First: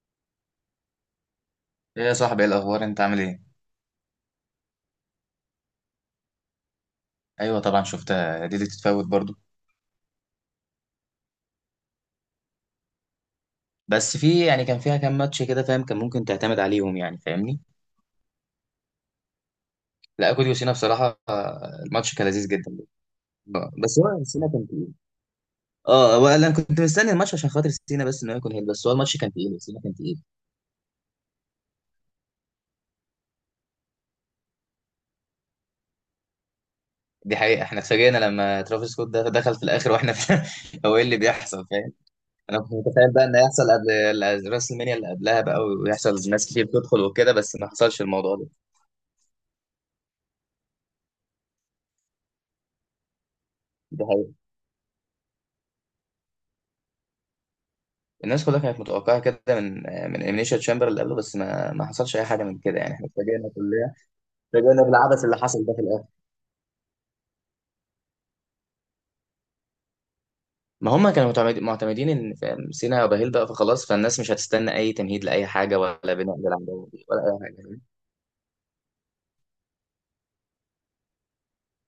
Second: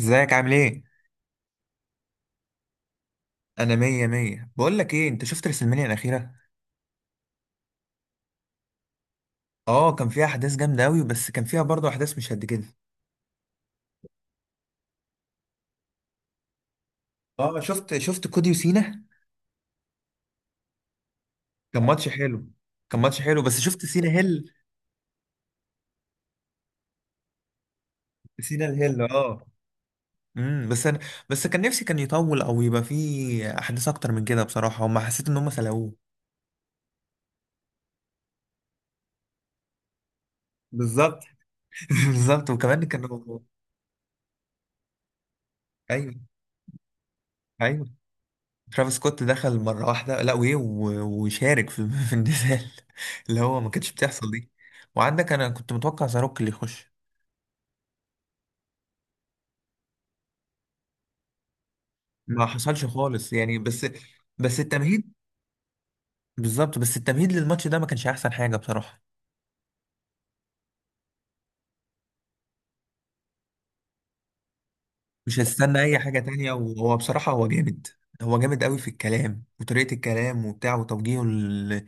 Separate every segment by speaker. Speaker 1: ازيك عامل ايه؟
Speaker 2: ايه يا صاحبي ايه الاخبار انت عامل ايه؟
Speaker 1: انا مية مية. بقول لك ايه، انت شفت رسلمانيا الاخيرة؟
Speaker 2: ايوه طبعا شفتها، دي اللي تتفوت برضو.
Speaker 1: اه كان فيها احداث جامدة اوي، بس كان فيها برضه احداث مش قد كده.
Speaker 2: بس في يعني كان فيها كام ماتش كده فاهم، كان ممكن تعتمد عليهم يعني
Speaker 1: اه
Speaker 2: فاهمني.
Speaker 1: شفت كودي وسينا.
Speaker 2: لا كوديو سينا بصراحه،
Speaker 1: كان ماتش
Speaker 2: الماتش كان
Speaker 1: حلو.
Speaker 2: لذيذ جدا.
Speaker 1: كان ماتش حلو، بس شفت
Speaker 2: بس
Speaker 1: سينا
Speaker 2: هو سينا
Speaker 1: هيل.
Speaker 2: كان تقيل. اه هو انا كنت مستني الماتش عشان خاطر سينا، بس انه يكون
Speaker 1: سينا
Speaker 2: هيل، بس هو
Speaker 1: الهيل،
Speaker 2: الماتش كان
Speaker 1: اه.
Speaker 2: تقيل، سينا كان تقيل.
Speaker 1: امم بس انا بس كان نفسي كان يطول او يبقى فيه احداث اكتر من كده بصراحة، وما حسيت ان هم سلقوه.
Speaker 2: دي حقيقه، احنا اتفاجئنا لما ترافيس سكوت دخل في الاخر واحنا في هو ايه اللي
Speaker 1: بالظبط.
Speaker 2: بيحصل فاهم.
Speaker 1: بالظبط،
Speaker 2: انا كنت
Speaker 1: وكمان
Speaker 2: متخيل بقى ان
Speaker 1: كانوا.
Speaker 2: هيحصل قبل راس المنيا، اللي قبلها بقى.
Speaker 1: ايوه،
Speaker 2: ويحصل ناس كتير تدخل وكده، بس ما
Speaker 1: ايوه،
Speaker 2: حصلش الموضوع ده.
Speaker 1: ترافيس سكوت دخل مرة واحدة، لا وإيه وشارك في في النزال اللي هو ما كانتش
Speaker 2: دي
Speaker 1: بتحصل دي. وعندك أنا كنت متوقع زاروك اللي يخش.
Speaker 2: الناس كلها كانت متوقعة كده من إليمينيشن تشامبر اللي قبله، بس ما حصلش أي حاجة
Speaker 1: ما
Speaker 2: من كده،
Speaker 1: حصلش
Speaker 2: يعني إحنا
Speaker 1: خالص
Speaker 2: اتفاجئنا
Speaker 1: يعني، بس
Speaker 2: كلنا.
Speaker 1: بس
Speaker 2: اتفاجئنا
Speaker 1: التمهيد.
Speaker 2: بالعبث اللي حصل ده في الآخر.
Speaker 1: بالظبط، بس التمهيد للماتش ده ما كانش أحسن حاجة بصراحة.
Speaker 2: ما هم كانوا معتمدين إن فاهم، سينا وبهيل بقى، فخلاص فالناس مش هتستنى أي تمهيد
Speaker 1: مش
Speaker 2: لأي حاجة،
Speaker 1: هستنى أي
Speaker 2: ولا
Speaker 1: حاجة
Speaker 2: بناء
Speaker 1: تانية،
Speaker 2: للعداوة
Speaker 1: وهو
Speaker 2: دي، ولا
Speaker 1: بصراحة
Speaker 2: أي
Speaker 1: هو
Speaker 2: حاجة
Speaker 1: جامد. هو جامد قوي في الكلام وطريقة الكلام وبتاع وتوجيهه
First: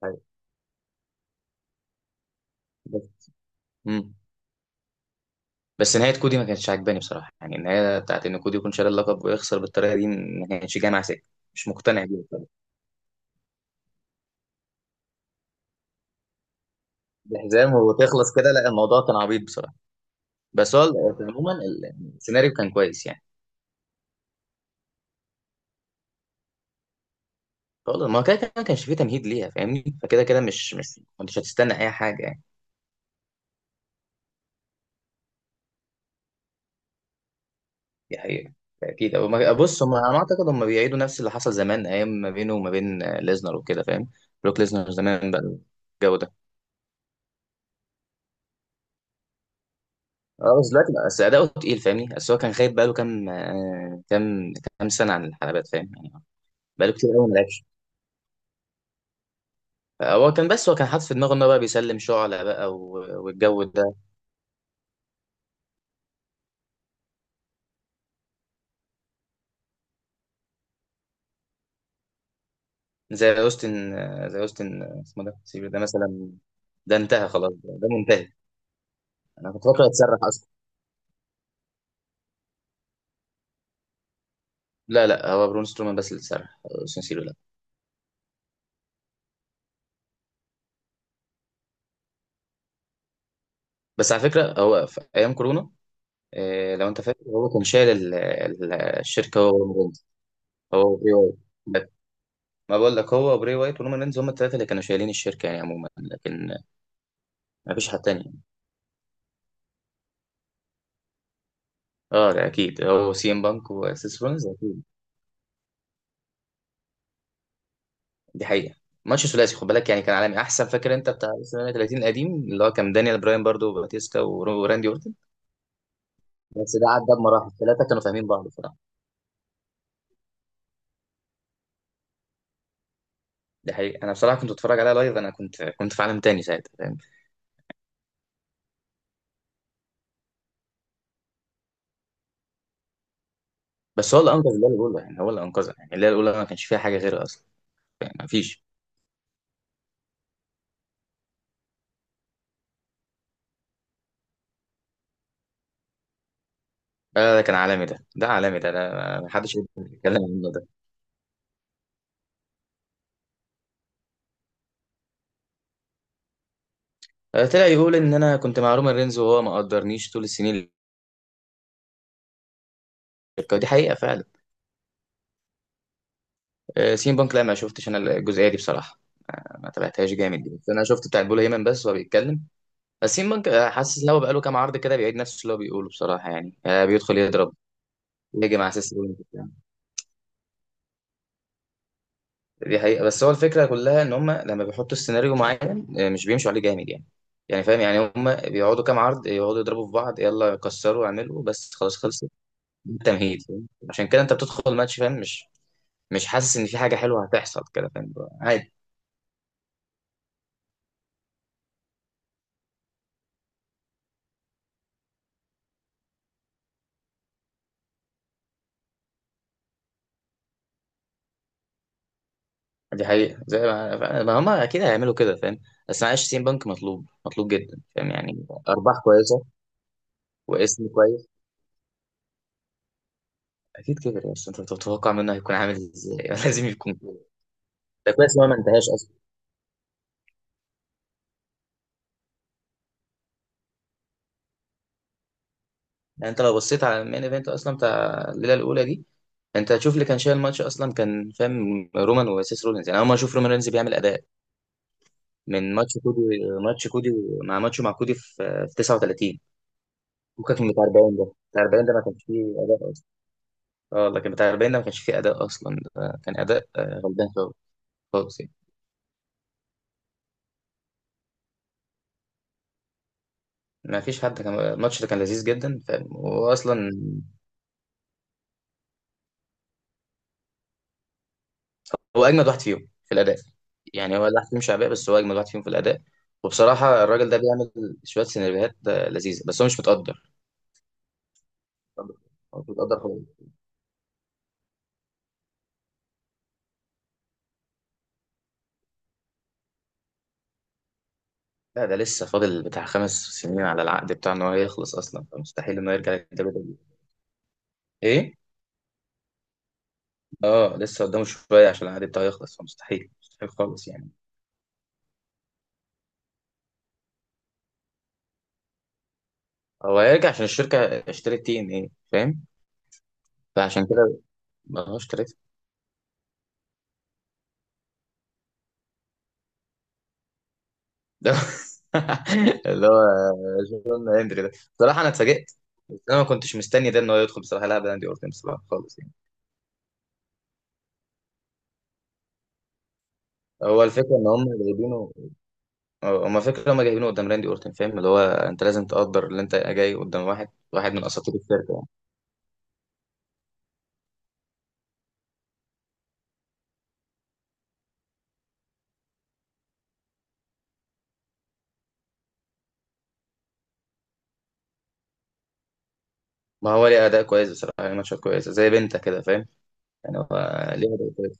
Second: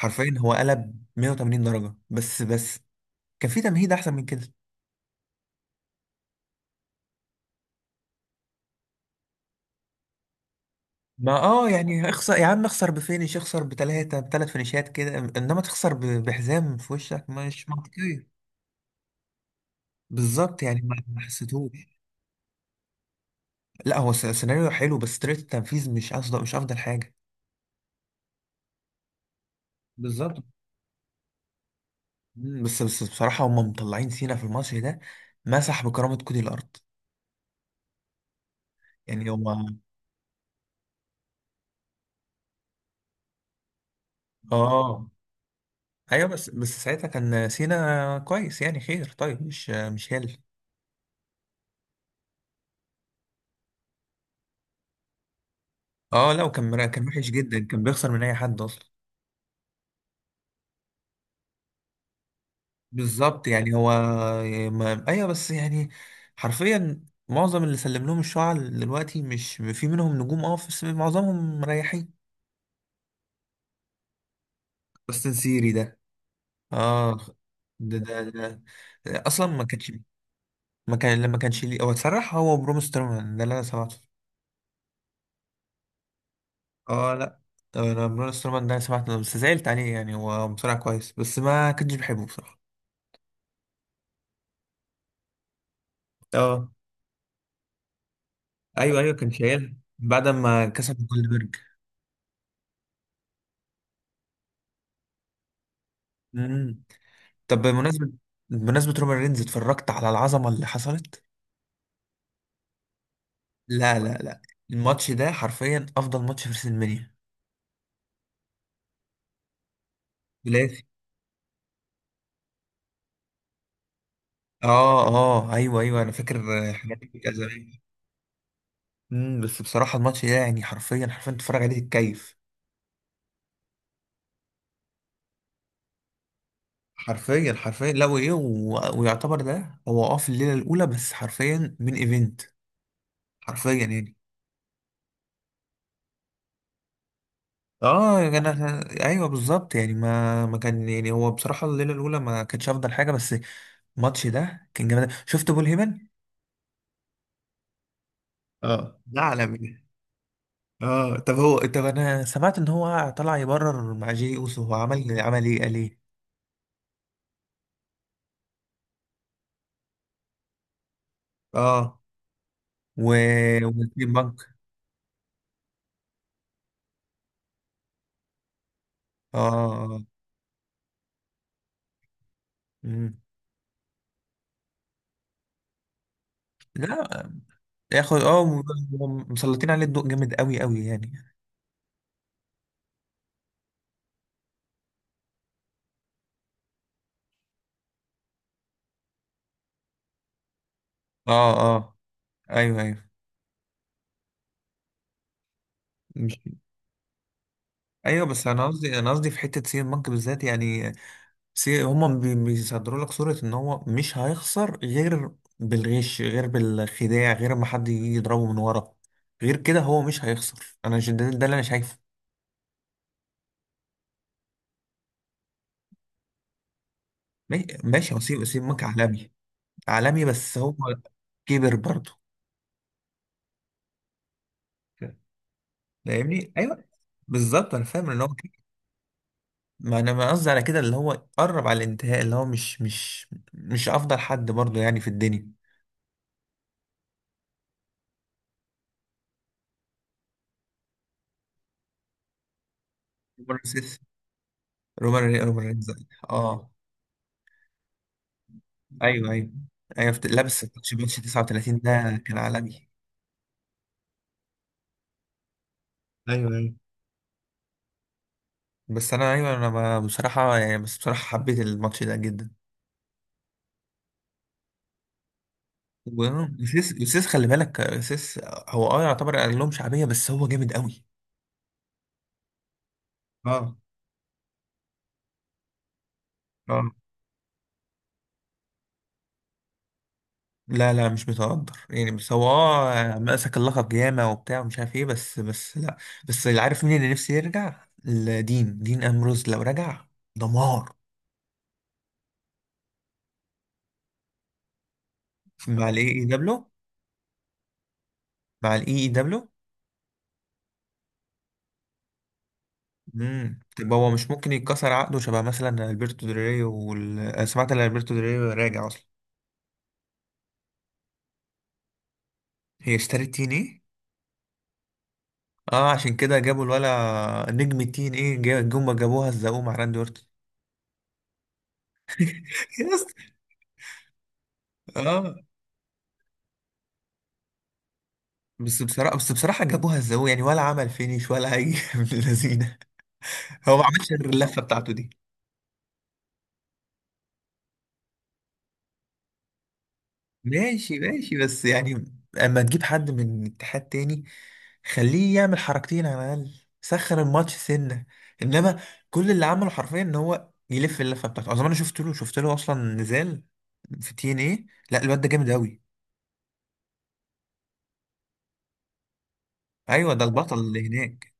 Speaker 2: فاهم؟
Speaker 1: هو قلب 180 درجة. بس
Speaker 2: بس
Speaker 1: كان في تمهيد أحسن
Speaker 2: مم.
Speaker 1: من كده.
Speaker 2: بس نهاية كودي ما كانتش عاجباني بصراحة، يعني النهاية بتاعت إن كودي يكون شاري اللقب ويخسر بالطريقة دي ما كانتش جاية مع سكة.
Speaker 1: ما
Speaker 2: مش
Speaker 1: اه
Speaker 2: مقتنع
Speaker 1: يعني
Speaker 2: بيها
Speaker 1: اخسر يا
Speaker 2: بصراحة.
Speaker 1: عم، اخسر بفينش، اخسر بتلاتة بتلات فينيشات كده، انما تخسر بحزام في وشك مش
Speaker 2: بحزام وتخلص
Speaker 1: منطقية.
Speaker 2: كده، لا الموضوع كان عبيط بصراحة.
Speaker 1: بالظبط،
Speaker 2: بس
Speaker 1: يعني
Speaker 2: هو
Speaker 1: ما
Speaker 2: عموما
Speaker 1: حسيتهوش.
Speaker 2: السيناريو كان كويس يعني.
Speaker 1: لا هو سيناريو حلو، بس طريقة التنفيذ مش افضل، مش افضل حاجة.
Speaker 2: خلاص، ما هو كده كده ما كانش فيه تمهيد ليها فاهمني، فكده كده
Speaker 1: بالظبط.
Speaker 2: مش ما انتش هتستنى اي حاجه يعني.
Speaker 1: مم، بس بصراحة هم مطلعين سينا في الماتش ده، مسح بكرامة كودي الأرض.
Speaker 2: دي حقيقه، اكيد. أو
Speaker 1: يعني
Speaker 2: ما-
Speaker 1: هم
Speaker 2: بص هم، انا اعتقد هم بيعيدوا نفس اللي حصل زمان، ايام ما بينه وما بين ليزنر وكده فاهم. بروك ليزنر
Speaker 1: اه.
Speaker 2: زمان بقى، الجو
Speaker 1: ايوه،
Speaker 2: ده.
Speaker 1: بس بس ساعتها كان سينا كويس يعني، خير طيب مش مش هل.
Speaker 2: اه بس بس اداؤه تقيل فاهمني، بس هو كان غايب بقاله كام، كام سنه عن الحلبات فاهم يعني.
Speaker 1: اه لا، وكان
Speaker 2: بقاله
Speaker 1: كان
Speaker 2: كتير قوي
Speaker 1: وحش
Speaker 2: ما لعبش.
Speaker 1: جدا، كان بيخسر من اي حد اصلا.
Speaker 2: هو كان، بس هو كان حاطط في دماغه ان هو بقى بيسلم شعلة بقى
Speaker 1: بالظبط،
Speaker 2: والجو
Speaker 1: يعني هو
Speaker 2: ده.
Speaker 1: ما... ايوه بس يعني، حرفيا معظم اللي سلم لهم الشعب دلوقتي مش في منهم نجوم، اه بس معظمهم مريحين.
Speaker 2: زي اوستن، اسمه
Speaker 1: بس
Speaker 2: ده سيبير
Speaker 1: نسيري
Speaker 2: ده
Speaker 1: ده،
Speaker 2: مثلا. ده
Speaker 1: اه.
Speaker 2: انتهى خلاص، ده
Speaker 1: ده ده
Speaker 2: منتهي.
Speaker 1: ده اصلا
Speaker 2: انا
Speaker 1: ما
Speaker 2: كنت فاكره
Speaker 1: كانش.
Speaker 2: هيتسرح اصلا.
Speaker 1: ما كان لما كانش ليه هو اتسرح، هو بروم سترومان ده اللي انا سمعته.
Speaker 2: لا هو برون سترومان بس اللي اتسرح،
Speaker 1: اه
Speaker 2: سانسيرو لا.
Speaker 1: لا، انا بروم سترومان ده سمعته بس زعلت عليه يعني، هو بصراحة كويس بس ما كنتش بحبه بصراحة.
Speaker 2: بس على فكره هو في ايام كورونا،
Speaker 1: اه.
Speaker 2: لو انت فاكر هو كان شايل
Speaker 1: ايوه، ايوه، كان
Speaker 2: الشركه، هو
Speaker 1: شايل
Speaker 2: ورومان
Speaker 1: بعد ما
Speaker 2: رينز. هو
Speaker 1: كسب
Speaker 2: وبري وايت.
Speaker 1: جولدبرج.
Speaker 2: بس ما بقول لك، هو وبري وايت ورومان رينز هم الثلاثه اللي كانوا شايلين الشركه يعني عموما، لكن
Speaker 1: طب
Speaker 2: ما فيش حد
Speaker 1: بمناسبة،
Speaker 2: تاني.
Speaker 1: بمناسبة رومان رينز، اتفرجت على العظمة اللي حصلت؟
Speaker 2: اه ده اكيد هو سي ام بانك
Speaker 1: لا لا
Speaker 2: وسيس
Speaker 1: لا،
Speaker 2: رولينز اكيد.
Speaker 1: الماتش ده حرفيا افضل ماتش في ريسلمانيا،
Speaker 2: دي حقيقه. ماتش ثلاثي خد بالك، يعني كان عالمي، احسن
Speaker 1: ثلاثي.
Speaker 2: فاكر انت بتاع WrestleMania 30 القديم اللي هو كان دانيال براين برضو وباتيستا وراندي
Speaker 1: اه
Speaker 2: اورتن.
Speaker 1: اه ايوه، ايوه انا فاكر. آه،
Speaker 2: بس ده
Speaker 1: حاجات
Speaker 2: عدى
Speaker 1: كتير
Speaker 2: بمراحل،
Speaker 1: زمان.
Speaker 2: ثلاثه كانوا فاهمين بعض.
Speaker 1: امم، بس بصراحة الماتش ده يعني حرفيا حرفيا تتفرج عليه تتكيف.
Speaker 2: ده حقيقي، انا بصراحه كنت بتفرج عليها لايف، انا كنت في عالم تاني ساعتها فاهم.
Speaker 1: حرفيا حرفيا، لا وايه ويعتبر ده هو اه في الليلة الاولى، بس حرفيا من ايفنت، حرفيا
Speaker 2: بس
Speaker 1: يعني.
Speaker 2: هو اللي انقذ الليله الاولى، يعني هو اللي انقذها، يعني الليله الاولى ما كانش فيها حاجه غيره اصلا، يعني
Speaker 1: اه
Speaker 2: ما
Speaker 1: يا
Speaker 2: فيش.
Speaker 1: جماعة. ايوه بالظبط، يعني ما كان يعني، هو بصراحة الليلة الاولى ما كانتش افضل حاجة، بس الماتش ده كان جامد. شفت بول هيمن؟
Speaker 2: آه ده كان عالمي، ده عالمي، ده
Speaker 1: اه، ده
Speaker 2: ما حدش
Speaker 1: عالمي.
Speaker 2: يتكلم عنه ده.
Speaker 1: اه، طب هو، طب انا سمعت ان هو طلع يبرر مع جي اوسو. هو عمل عمل ايه، قال ايه؟
Speaker 2: آه طلع يقول ان انا كنت مع رومان رينز وهو ما قدرنيش طول السنين
Speaker 1: اه. و
Speaker 2: دي حقيقه
Speaker 1: والتيم
Speaker 2: فعلا.
Speaker 1: بنك.
Speaker 2: آه سين بانك، لا ما شفتش انا الجزئيه دي بصراحه،
Speaker 1: اه.
Speaker 2: ما
Speaker 1: آه. آه.
Speaker 2: تابعتهاش جامد دي، بس انا شفت بتاع بول هيمن بس وهو بيتكلم.
Speaker 1: مم.
Speaker 2: بس سين بانك، حاسس ان هو بقاله كام عرض كده بيعيد نفس اللي هو بيقوله بصراحه، يعني بيدخل
Speaker 1: لا،
Speaker 2: يضرب،
Speaker 1: ياخد اه
Speaker 2: يهجم على اساس.
Speaker 1: مسلطين عليه الضوء جامد قوي قوي يعني.
Speaker 2: دي حقيقة، بس هو الفكرة كلها ان هم لما بيحطوا السيناريو معين، مش بيمشوا عليه جامد يعني، يعني فاهم يعني هم بيقعدوا كام عرض يقعدوا يضربوا في بعض، يلا كسروا اعملوا
Speaker 1: اه.
Speaker 2: بس خلاص
Speaker 1: اه
Speaker 2: خلصت.
Speaker 1: ايوه،
Speaker 2: ده
Speaker 1: ايوه
Speaker 2: تمهيد فاهم؟ عشان كده انت بتدخل الماتش فاهم، مش
Speaker 1: مش.
Speaker 2: حاسس ان في حاجة حلوة هتحصل كده فاهم.
Speaker 1: ايوه بس انا
Speaker 2: عادي.
Speaker 1: قصدي، انا قصدي في حته سي بنك بالذات يعني. بس هما بيصدروا لك صورة ان هو مش هيخسر غير بالغش، غير بالخداع، غير ما حد يجي يضربه من ورا. غير كده هو مش هيخسر. انا ده، ده اللي انا شايفه.
Speaker 2: دي حقيقة، زي ما هم اكيد هيعملوا كده فاهم، بس معلش سين بنك مطلوب، مطلوب جدا فاهم،
Speaker 1: ماشي، وسيم
Speaker 2: يعني
Speaker 1: وسيمك
Speaker 2: ارباح
Speaker 1: عالمي.
Speaker 2: كويسة
Speaker 1: عالمي، بس هو
Speaker 2: واسم كويس.
Speaker 1: كبر برضه.
Speaker 2: اكيد كبر، بس انت بتتوقع منه هيكون عامل ازاي
Speaker 1: فاهمني،
Speaker 2: لازم
Speaker 1: ايوه.
Speaker 2: يكون كده.
Speaker 1: بالظبط، انا فاهم
Speaker 2: ده
Speaker 1: ان هو
Speaker 2: كويس ان هو
Speaker 1: كده.
Speaker 2: ما انتهاش.
Speaker 1: ما انا ما قصدي على كده، اللي هو قرب على الانتهاء، اللي هو مش مش افضل حد برضه يعني في الدنيا.
Speaker 2: يعني انت لو بصيت على المين ايفنت اصلا بتاع الليله الاولى دي، انت هتشوف اللي كان شايل الماتش اصلا كان فاهم رومان وسيس رولينز، يعني اول ما اشوف رومان
Speaker 1: رومان
Speaker 2: رينز بيعمل
Speaker 1: ريز-
Speaker 2: اداء
Speaker 1: رومان ري- رومان
Speaker 2: من
Speaker 1: رينز.
Speaker 2: ماتش كودي،
Speaker 1: اه
Speaker 2: ماتش كودي، مع ماتشه مع كودي في
Speaker 1: ايوه
Speaker 2: 39.
Speaker 1: ايوه. ايوه لا،
Speaker 2: فكك
Speaker 1: بس
Speaker 2: من بتاع
Speaker 1: ماتش
Speaker 2: 40
Speaker 1: بيراميدز
Speaker 2: ده، بتاع
Speaker 1: 39
Speaker 2: 40 ده ما
Speaker 1: ده
Speaker 2: كانش
Speaker 1: كان
Speaker 2: فيه
Speaker 1: عالمي.
Speaker 2: اداء اصلا. اه لكن بتاع 40 ده ما كانش فيه اداء اصلا، ده كان
Speaker 1: ايوه ايوه.
Speaker 2: اداء غلبان خالص، خالص يعني.
Speaker 1: بس انا ايوه، انا بصراحه يعني، بس بصراحه حبيت الماتش ده جدا.
Speaker 2: ما فيش حد، كان الماتش ده كان لذيذ جدا فاهم
Speaker 1: وسيس،
Speaker 2: واصلا.
Speaker 1: خلي بالك سيس، هو اه يعتبر اقل لهم شعبيه بس هو جامد قوي.
Speaker 2: هو اجمد واحد فيهم في الاداء،
Speaker 1: اه.
Speaker 2: يعني هو الواحد فيهم شعبيه بس هو اجمد واحد فيهم في الاداء.
Speaker 1: اه
Speaker 2: وبصراحه الراجل ده بيعمل شويه سيناريوهات لذيذه، بس هو مش متقدر،
Speaker 1: لا لا، مش متقدر يعني، بس هو
Speaker 2: هو مش متقدر
Speaker 1: اه
Speaker 2: خالص.
Speaker 1: مسك اللقب ياما وبتاع ومش عارف ايه، بس بس لا. بس اللي عارف مين اللي نفسي يرجع، دين دين امروز لو رجع دمار.
Speaker 2: لا ده لسه فاضل بتاع 5 سنين على العقد بتاعه ان هو يخلص اصلا، فمستحيل
Speaker 1: مع
Speaker 2: انه
Speaker 1: الاي
Speaker 2: يرجع
Speaker 1: اي دبليو.
Speaker 2: للدبليو ايه.
Speaker 1: مع الاي اي.
Speaker 2: اه لسه قدامه شويه عشان العقد بتاعه يخلص، فمستحيل مستحيل
Speaker 1: امم،
Speaker 2: خالص
Speaker 1: طب هو
Speaker 2: يعني.
Speaker 1: مش ممكن يتكسر عقده، شبه مثلا البرتو دريو وال... أنا سمعت ان البرتو دريو راجع اصلا.
Speaker 2: هو هيرجع عشان الشركه اشترت تي ان ايه فاهم،
Speaker 1: هي اشترت تين ايه.
Speaker 2: فعشان كده ما هو اشترت
Speaker 1: اه عشان كده جابوا الولا نجم التين ايه جم جابوها الزقوم مع راندي اورتون.
Speaker 2: ده اللي هو
Speaker 1: يس.
Speaker 2: جون هندري ده، بصراحه انا
Speaker 1: اه.
Speaker 2: اتفاجئت. بس انا ما كنتش مستني ده ان هو يدخل بصراحه يلعب راندي اورتن بصراحه
Speaker 1: بس
Speaker 2: خالص يعني.
Speaker 1: بصراحه، بس بصراحه جابوها الزقوم يعني، ولا عمل فينيش ولا اي من اللذينه. هو
Speaker 2: هو
Speaker 1: ما عملش
Speaker 2: الفكره ان
Speaker 1: غير
Speaker 2: هم
Speaker 1: اللفه بتاعته دي.
Speaker 2: جايبينه، هم فكره هم جايبينه قدام راندي اورتن فاهم، اللي هو انت لازم تقدر اللي انت جاي قدام واحد، واحد
Speaker 1: ماشي
Speaker 2: من اساطير
Speaker 1: ماشي، بس
Speaker 2: الشركه يعني.
Speaker 1: يعني اما تجيب حد من اتحاد تاني خليه يعمل حركتين على الاقل، سخن الماتش سنه. انما كل اللي عمله حرفيا ان هو يلف اللفه بتاعته. اظن انا شفت له، شفت له اصلا نزال في تي ان ايه. لا، الواد ده جامد قوي.
Speaker 2: ما هو ليه اداء كويس بصراحه يعني، ماتشات كويسه زي بنتا كده فاهم،
Speaker 1: ايوه
Speaker 2: يعني
Speaker 1: ده
Speaker 2: هو
Speaker 1: البطل اللي
Speaker 2: ليه اداء
Speaker 1: هناك.
Speaker 2: كويس.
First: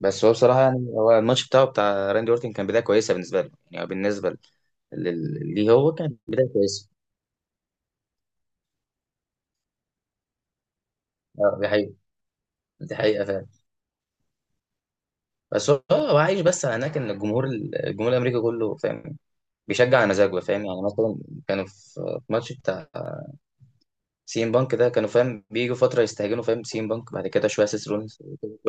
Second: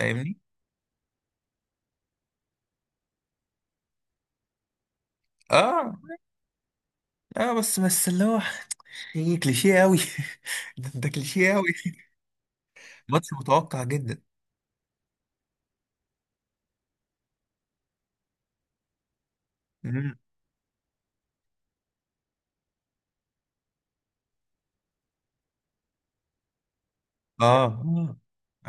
Speaker 2: بس هو بصراحه يعني هو الماتش بتاعه بتاع راندي اورتن كان بدايه كويسه بالنسبه له، يعني بالنسبه ليه هو
Speaker 1: اه
Speaker 2: كان بدايه كويسه.
Speaker 1: اه، بس بس اللي هو ايه، كليشيه قوي. ده ده كليشيه
Speaker 2: اه
Speaker 1: قوي،
Speaker 2: دي حقيقه، دي حقيقه.
Speaker 1: ماتش متوقع جدا.
Speaker 2: بس هو، هو عايش بس على هناك ان الجمهور، الجمهور الامريكي كله فاهم بيشجع على
Speaker 1: مم.
Speaker 2: مزاجه فاهم، يعني مثلا كانوا في ماتش بتاع سي ام بانك ده، كانوا فاهم بيجوا فتره يستهجنوا فاهم سي ام بانك، بعد
Speaker 1: اه.
Speaker 2: كده شويه سيس
Speaker 1: آه.
Speaker 2: رولينز،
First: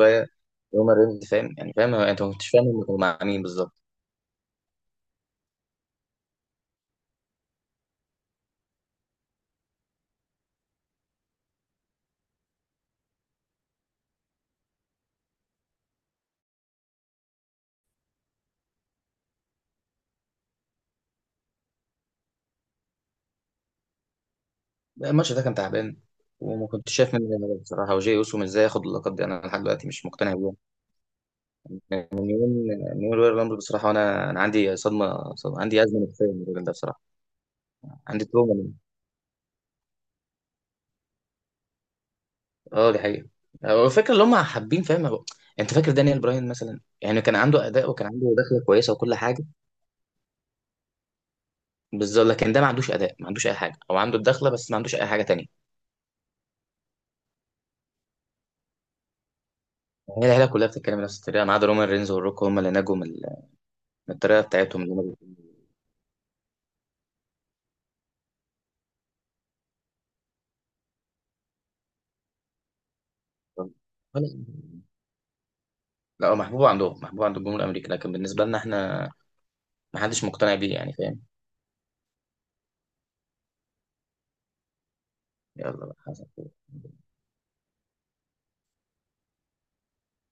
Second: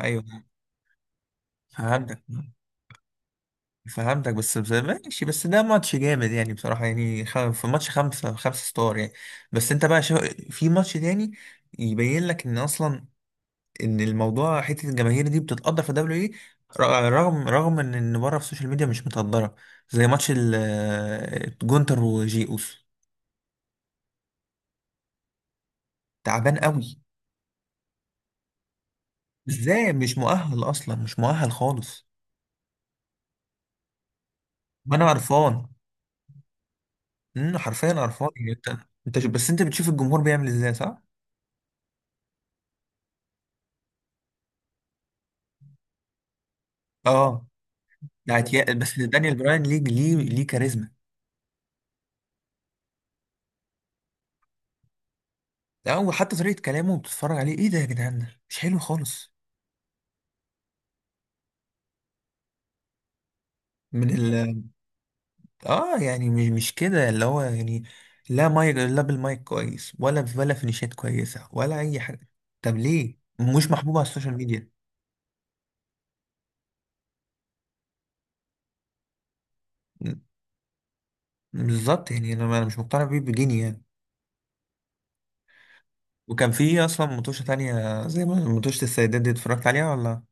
Speaker 1: ايوه.
Speaker 2: رومان رينز فاهم يعني فاهم
Speaker 1: فهمتك،
Speaker 2: انت ما كنتش فاهم هم كانوا مع مين بالظبط.
Speaker 1: فهمتك، بس بس ماشي، بس ده ماتش جامد يعني بصراحة يعني، في ماتش خمسة خمسة ستار يعني. بس انت بقى شو، في ماتش تاني يبين لك ان اصلا، ان الموضوع حتة الجماهير دي بتتقدر في دبليو ايه، رغم ان بره في السوشيال ميديا مش متقدرة، زي ماتش جونتر وجيوس.
Speaker 2: الماتش ده كان تعبان،
Speaker 1: تعبان
Speaker 2: وما كنتش
Speaker 1: قوي.
Speaker 2: شايف منه غير بصراحه وجاي اوسو ازاي ياخد اللقب، دي انا لحد دلوقتي
Speaker 1: ازاي،
Speaker 2: مش
Speaker 1: مش
Speaker 2: مقتنع بيه.
Speaker 1: مؤهل اصلا، مش مؤهل خالص.
Speaker 2: من يوم من يوم رويال رامبل بصراحه، وانا عندي
Speaker 1: وانا
Speaker 2: صدمة،
Speaker 1: قرفان.
Speaker 2: عندي ازمه نفسيه من الراجل ده بصراحه،
Speaker 1: حرفيا
Speaker 2: عندي
Speaker 1: قرفان يعني.
Speaker 2: تروما.
Speaker 1: انت، انت بس انت بتشوف الجمهور بيعمل ازاي صح؟
Speaker 2: اه دي حقيقة، هو فاكر اللي هم حابين فاهم انت فاكر دانيال براين مثلا يعني كان
Speaker 1: اه
Speaker 2: عنده اداء وكان
Speaker 1: ده
Speaker 2: عنده دخله
Speaker 1: اعتياق،
Speaker 2: كويسه
Speaker 1: بس
Speaker 2: وكل
Speaker 1: دانيال
Speaker 2: حاجه.
Speaker 1: براين ليه كاريزما.
Speaker 2: بالظبط، لكن ده ما عندوش اداء، ما عندوش اي حاجه، او عنده الدخله بس ما عندوش اي حاجه تانية.
Speaker 1: ده، وحتى طريقة كلامه بتتفرج عليه ايه ده يا جدعان، ده مش حلو خالص.
Speaker 2: هي العيله كلها بتتكلم نفس الطريقه ما عدا رومان رينز والروك، هم اللي نجوا من
Speaker 1: من
Speaker 2: من
Speaker 1: ال،
Speaker 2: الطريقه بتاعتهم اللي هم بيقولوا.
Speaker 1: اه يعني مش مش كده اللي هو يعني. لا مايك، لا بالمايك كويس، ولا ولا فينيشات كويسة، ولا أي حاجة. طب ليه؟ مش محبوب على
Speaker 2: ولا-
Speaker 1: السوشيال ميديا.
Speaker 2: لا هو محبوب عندهم، محبوب عند الجمهور الامريكي، لكن بالنسبه لنا احنا ما
Speaker 1: م-
Speaker 2: حدش مقتنع بيه يعني فاهم.
Speaker 1: بالظبط يعني، أنا أنا مش مقتنع بيه بجنيه يعني.
Speaker 2: يلا بقى حسن.
Speaker 1: وكان في أصلا متوشة تانية زي ما متوشة السيدات، دي اتفرجت عليها ولا؟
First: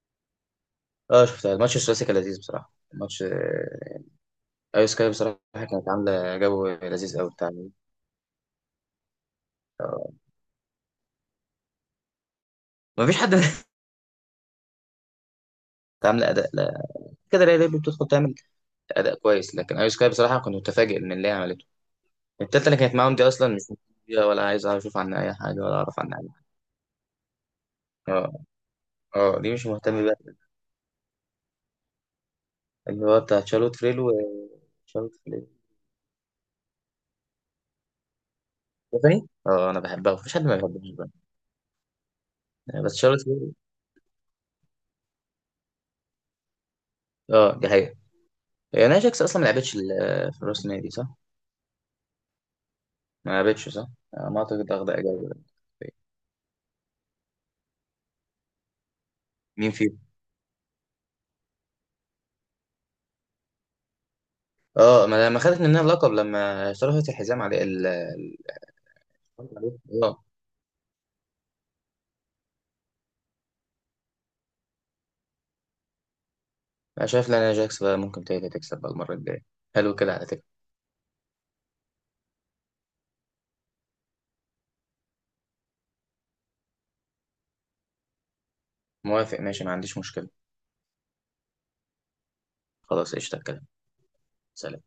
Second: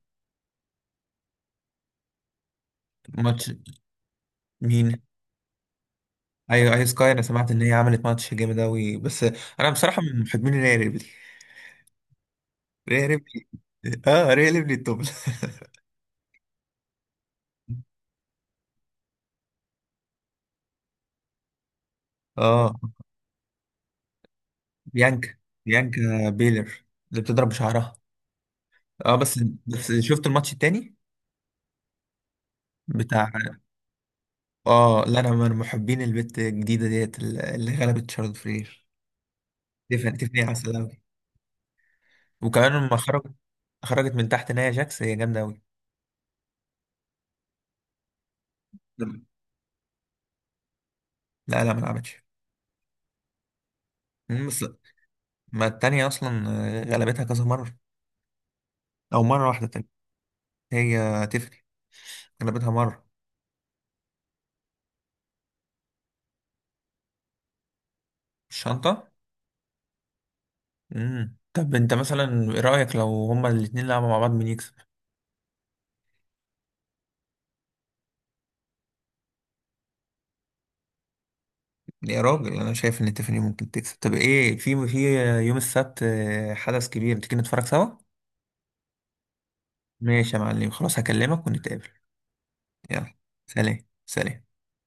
Speaker 2: اه شفتها، الماتش الثلاثي كان لذيذ بصراحه، الماتش،
Speaker 1: ماتش
Speaker 2: ايو
Speaker 1: مين؟
Speaker 2: سكاي بصراحه كانت عامله جو
Speaker 1: أيوة أيوة سكاي،
Speaker 2: لذيذ
Speaker 1: أنا
Speaker 2: قوي بتاع.
Speaker 1: سمعت إن هي عملت ماتش جامد أوي، بس أنا بصراحة
Speaker 2: آه،
Speaker 1: من محبين الريال، ريح
Speaker 2: مفيش حد
Speaker 1: ريبلي. اه ريح ريبلي الطبل.
Speaker 2: عامل اداء، لا كده ليه، ليه بتدخل تعمل اداء كويس، لكن ايو سكاي بصراحه كنت متفاجئ من اللي هي عملته. التالتة
Speaker 1: اه.
Speaker 2: اللي كانت معاهم دي اصلا مش مهتمة، ولا عايز اعرف اشوف عنها
Speaker 1: بيانكا،
Speaker 2: اي حاجه ولا اعرف عنها اي
Speaker 1: بيانكا
Speaker 2: حاجه.
Speaker 1: بيلر، اللي بتضرب بشعرها.
Speaker 2: اه،
Speaker 1: اه بس.
Speaker 2: اه دي مش
Speaker 1: بس
Speaker 2: مهتم
Speaker 1: شفت
Speaker 2: بيها.
Speaker 1: الماتش التاني
Speaker 2: اللي هو
Speaker 1: بتاع،
Speaker 2: بتاع شارلوت فريلو و
Speaker 1: اه
Speaker 2: شارلوت
Speaker 1: لا انا
Speaker 2: فريلو
Speaker 1: من محبين البت الجديده ديت اللي غلبت شارلوت فلير.
Speaker 2: ستيفاني، اه انا
Speaker 1: تفني،
Speaker 2: بحبها مفيش
Speaker 1: تفني
Speaker 2: حد ما
Speaker 1: عسل
Speaker 2: بيحبهاش
Speaker 1: اوي.
Speaker 2: بقى.
Speaker 1: وكمان
Speaker 2: بس
Speaker 1: لما
Speaker 2: شارلوت
Speaker 1: خرجت،
Speaker 2: فريلو.
Speaker 1: خرجت من تحت نايا جاكس، هي جامده اوي.
Speaker 2: اه دي حقيقه. هي ناجكس اصلا ما لعبتش في راس النادي صح؟
Speaker 1: لا لا ما لعبتش.
Speaker 2: ما لعبتش صح؟ ما
Speaker 1: مم، بس
Speaker 2: اعتقد اخد اجابه.
Speaker 1: ما التانية أصلا آه، غلبتها كذا مرة، أو مرة واحدة
Speaker 2: مين
Speaker 1: تانية.
Speaker 2: فيهم؟
Speaker 1: هي تفني غلبتها مرة.
Speaker 2: اه، ما لما خدت منها اللقب لما اشتركت الحزام عليه
Speaker 1: الشنطة.
Speaker 2: فهمت عليك؟ اه.
Speaker 1: امم، طب انت مثلا ايه رأيك لو هما الاتنين لعبوا مع بعض، مين يكسب؟
Speaker 2: انا شايف لانا جاكس بقى ممكن تقدر تكسب بقى المره الجايه، حلو كده على فكره.
Speaker 1: يا راجل، انا شايف ان تيفاني ممكن تكسب. طب ايه، في في يوم السبت آه، حدث كبير، تيجي نتفرج سوا؟
Speaker 2: موافق ماشي ما عنديش مشكله.
Speaker 1: ماشي يا معلم، خلاص هكلمك ونتقابل. يلا،
Speaker 2: خلاص قشطه الكلام،
Speaker 1: سلام سلام.
Speaker 2: سلام.